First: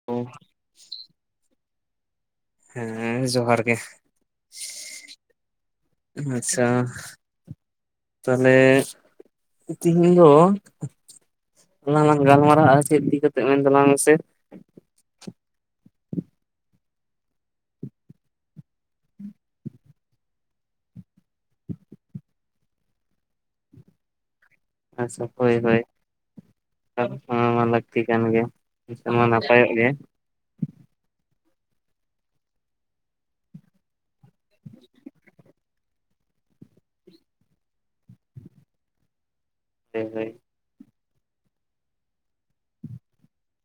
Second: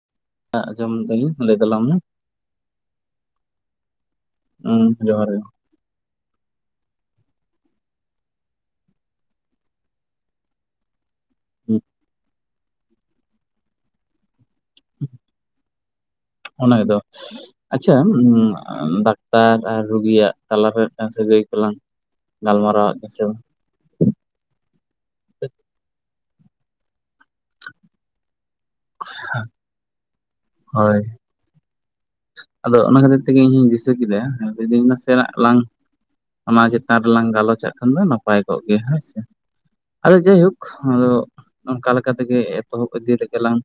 [unintelligible] ᱟᱸᱡᱚᱢ ᱫᱟᱹᱧ ᱞᱟᱹᱭ ᱛᱟᱞᱟᱝ ᱢᱮ, ᱦᱮᱸᱻ ᱡᱚᱦᱟᱨ ᱜᱮ ᱩᱸ, ᱡᱚᱦᱟᱨ ᱜᱮ ᱟᱪᱪᱷᱟ, ᱛᱟᱦᱚᱞᱮ [unintelligible] ᱫᱚ, ᱦᱩᱸ, ᱟᱞᱟᱝ ᱟᱜ ᱜᱟᱞᱢᱟᱨᱟᱣ ᱪᱮᱜ ᱤᱫᱤ ᱠᱟᱛᱮ ᱢᱮᱱ ᱛᱟᱞᱟᱝ ᱢᱮ ᱥᱮ? [inaudible] ᱚᱱᱟᱜᱮ ᱛᱚ? ᱟᱪᱪᱷᱟ ᱫᱟᱠᱛᱟᱨ ᱟᱨ ᱨᱩᱜᱤᱭᱟᱜ ᱛᱟᱞᱟᱨᱮ ᱢᱤᱫᱴᱟᱱ ᱥᱟᱹᱜᱟᱹᱭ ᱠᱚᱞᱟᱝ, ᱜᱟᱞᱢᱟᱨᱟᱣᱟᱜ ᱜᱮᱥᱮ, ᱟᱪᱪᱷᱟ ᱦᱳᱭ ᱦᱳᱭ, ᱚᱱᱟ ᱢᱟ ᱞᱟᱹᱠᱛᱤ ᱠᱟᱱ ᱜᱮᱭᱟ᱾ [unintelligible] ᱢᱟ ᱱᱟᱯᱟᱭᱚᱜ ᱜᱮ ᱦᱳᱭ ᱟᱫᱚ ᱚᱱᱟ ᱠᱷᱟᱹᱛᱤᱨ ᱛᱮᱜᱮ ᱤᱧ ᱦᱚᱧ ᱫᱤᱥᱟᱹ ᱠᱮᱫᱟ ᱞᱟᱹᱭᱫᱤᱧ ᱱᱟᱥᱮᱱᱟᱜ ᱞᱟᱝ ᱚᱱᱟ ᱪᱮᱛᱟᱱ ᱨᱮᱞᱟᱝ ᱜᱟᱞᱚᱪ ᱟᱜ ᱠᱷᱟᱱ ᱫᱚ ᱱᱟᱯᱟᱭ ᱠᱚᱜ ᱠᱮᱭᱟ ᱦᱚᱭ ᱥᱮ, ᱦᱳᱭ ᱟᱫᱚ ᱦᱳᱭ ᱡᱟᱭᱦᱳᱠ ᱟᱫᱚ ᱚᱱᱠᱟ ᱞᱮᱠᱟ ᱛᱮᱜᱮ ᱮᱛᱚᱦᱚᱵ ᱤᱫᱤ ᱞᱮᱜᱮ ᱞᱟᱝ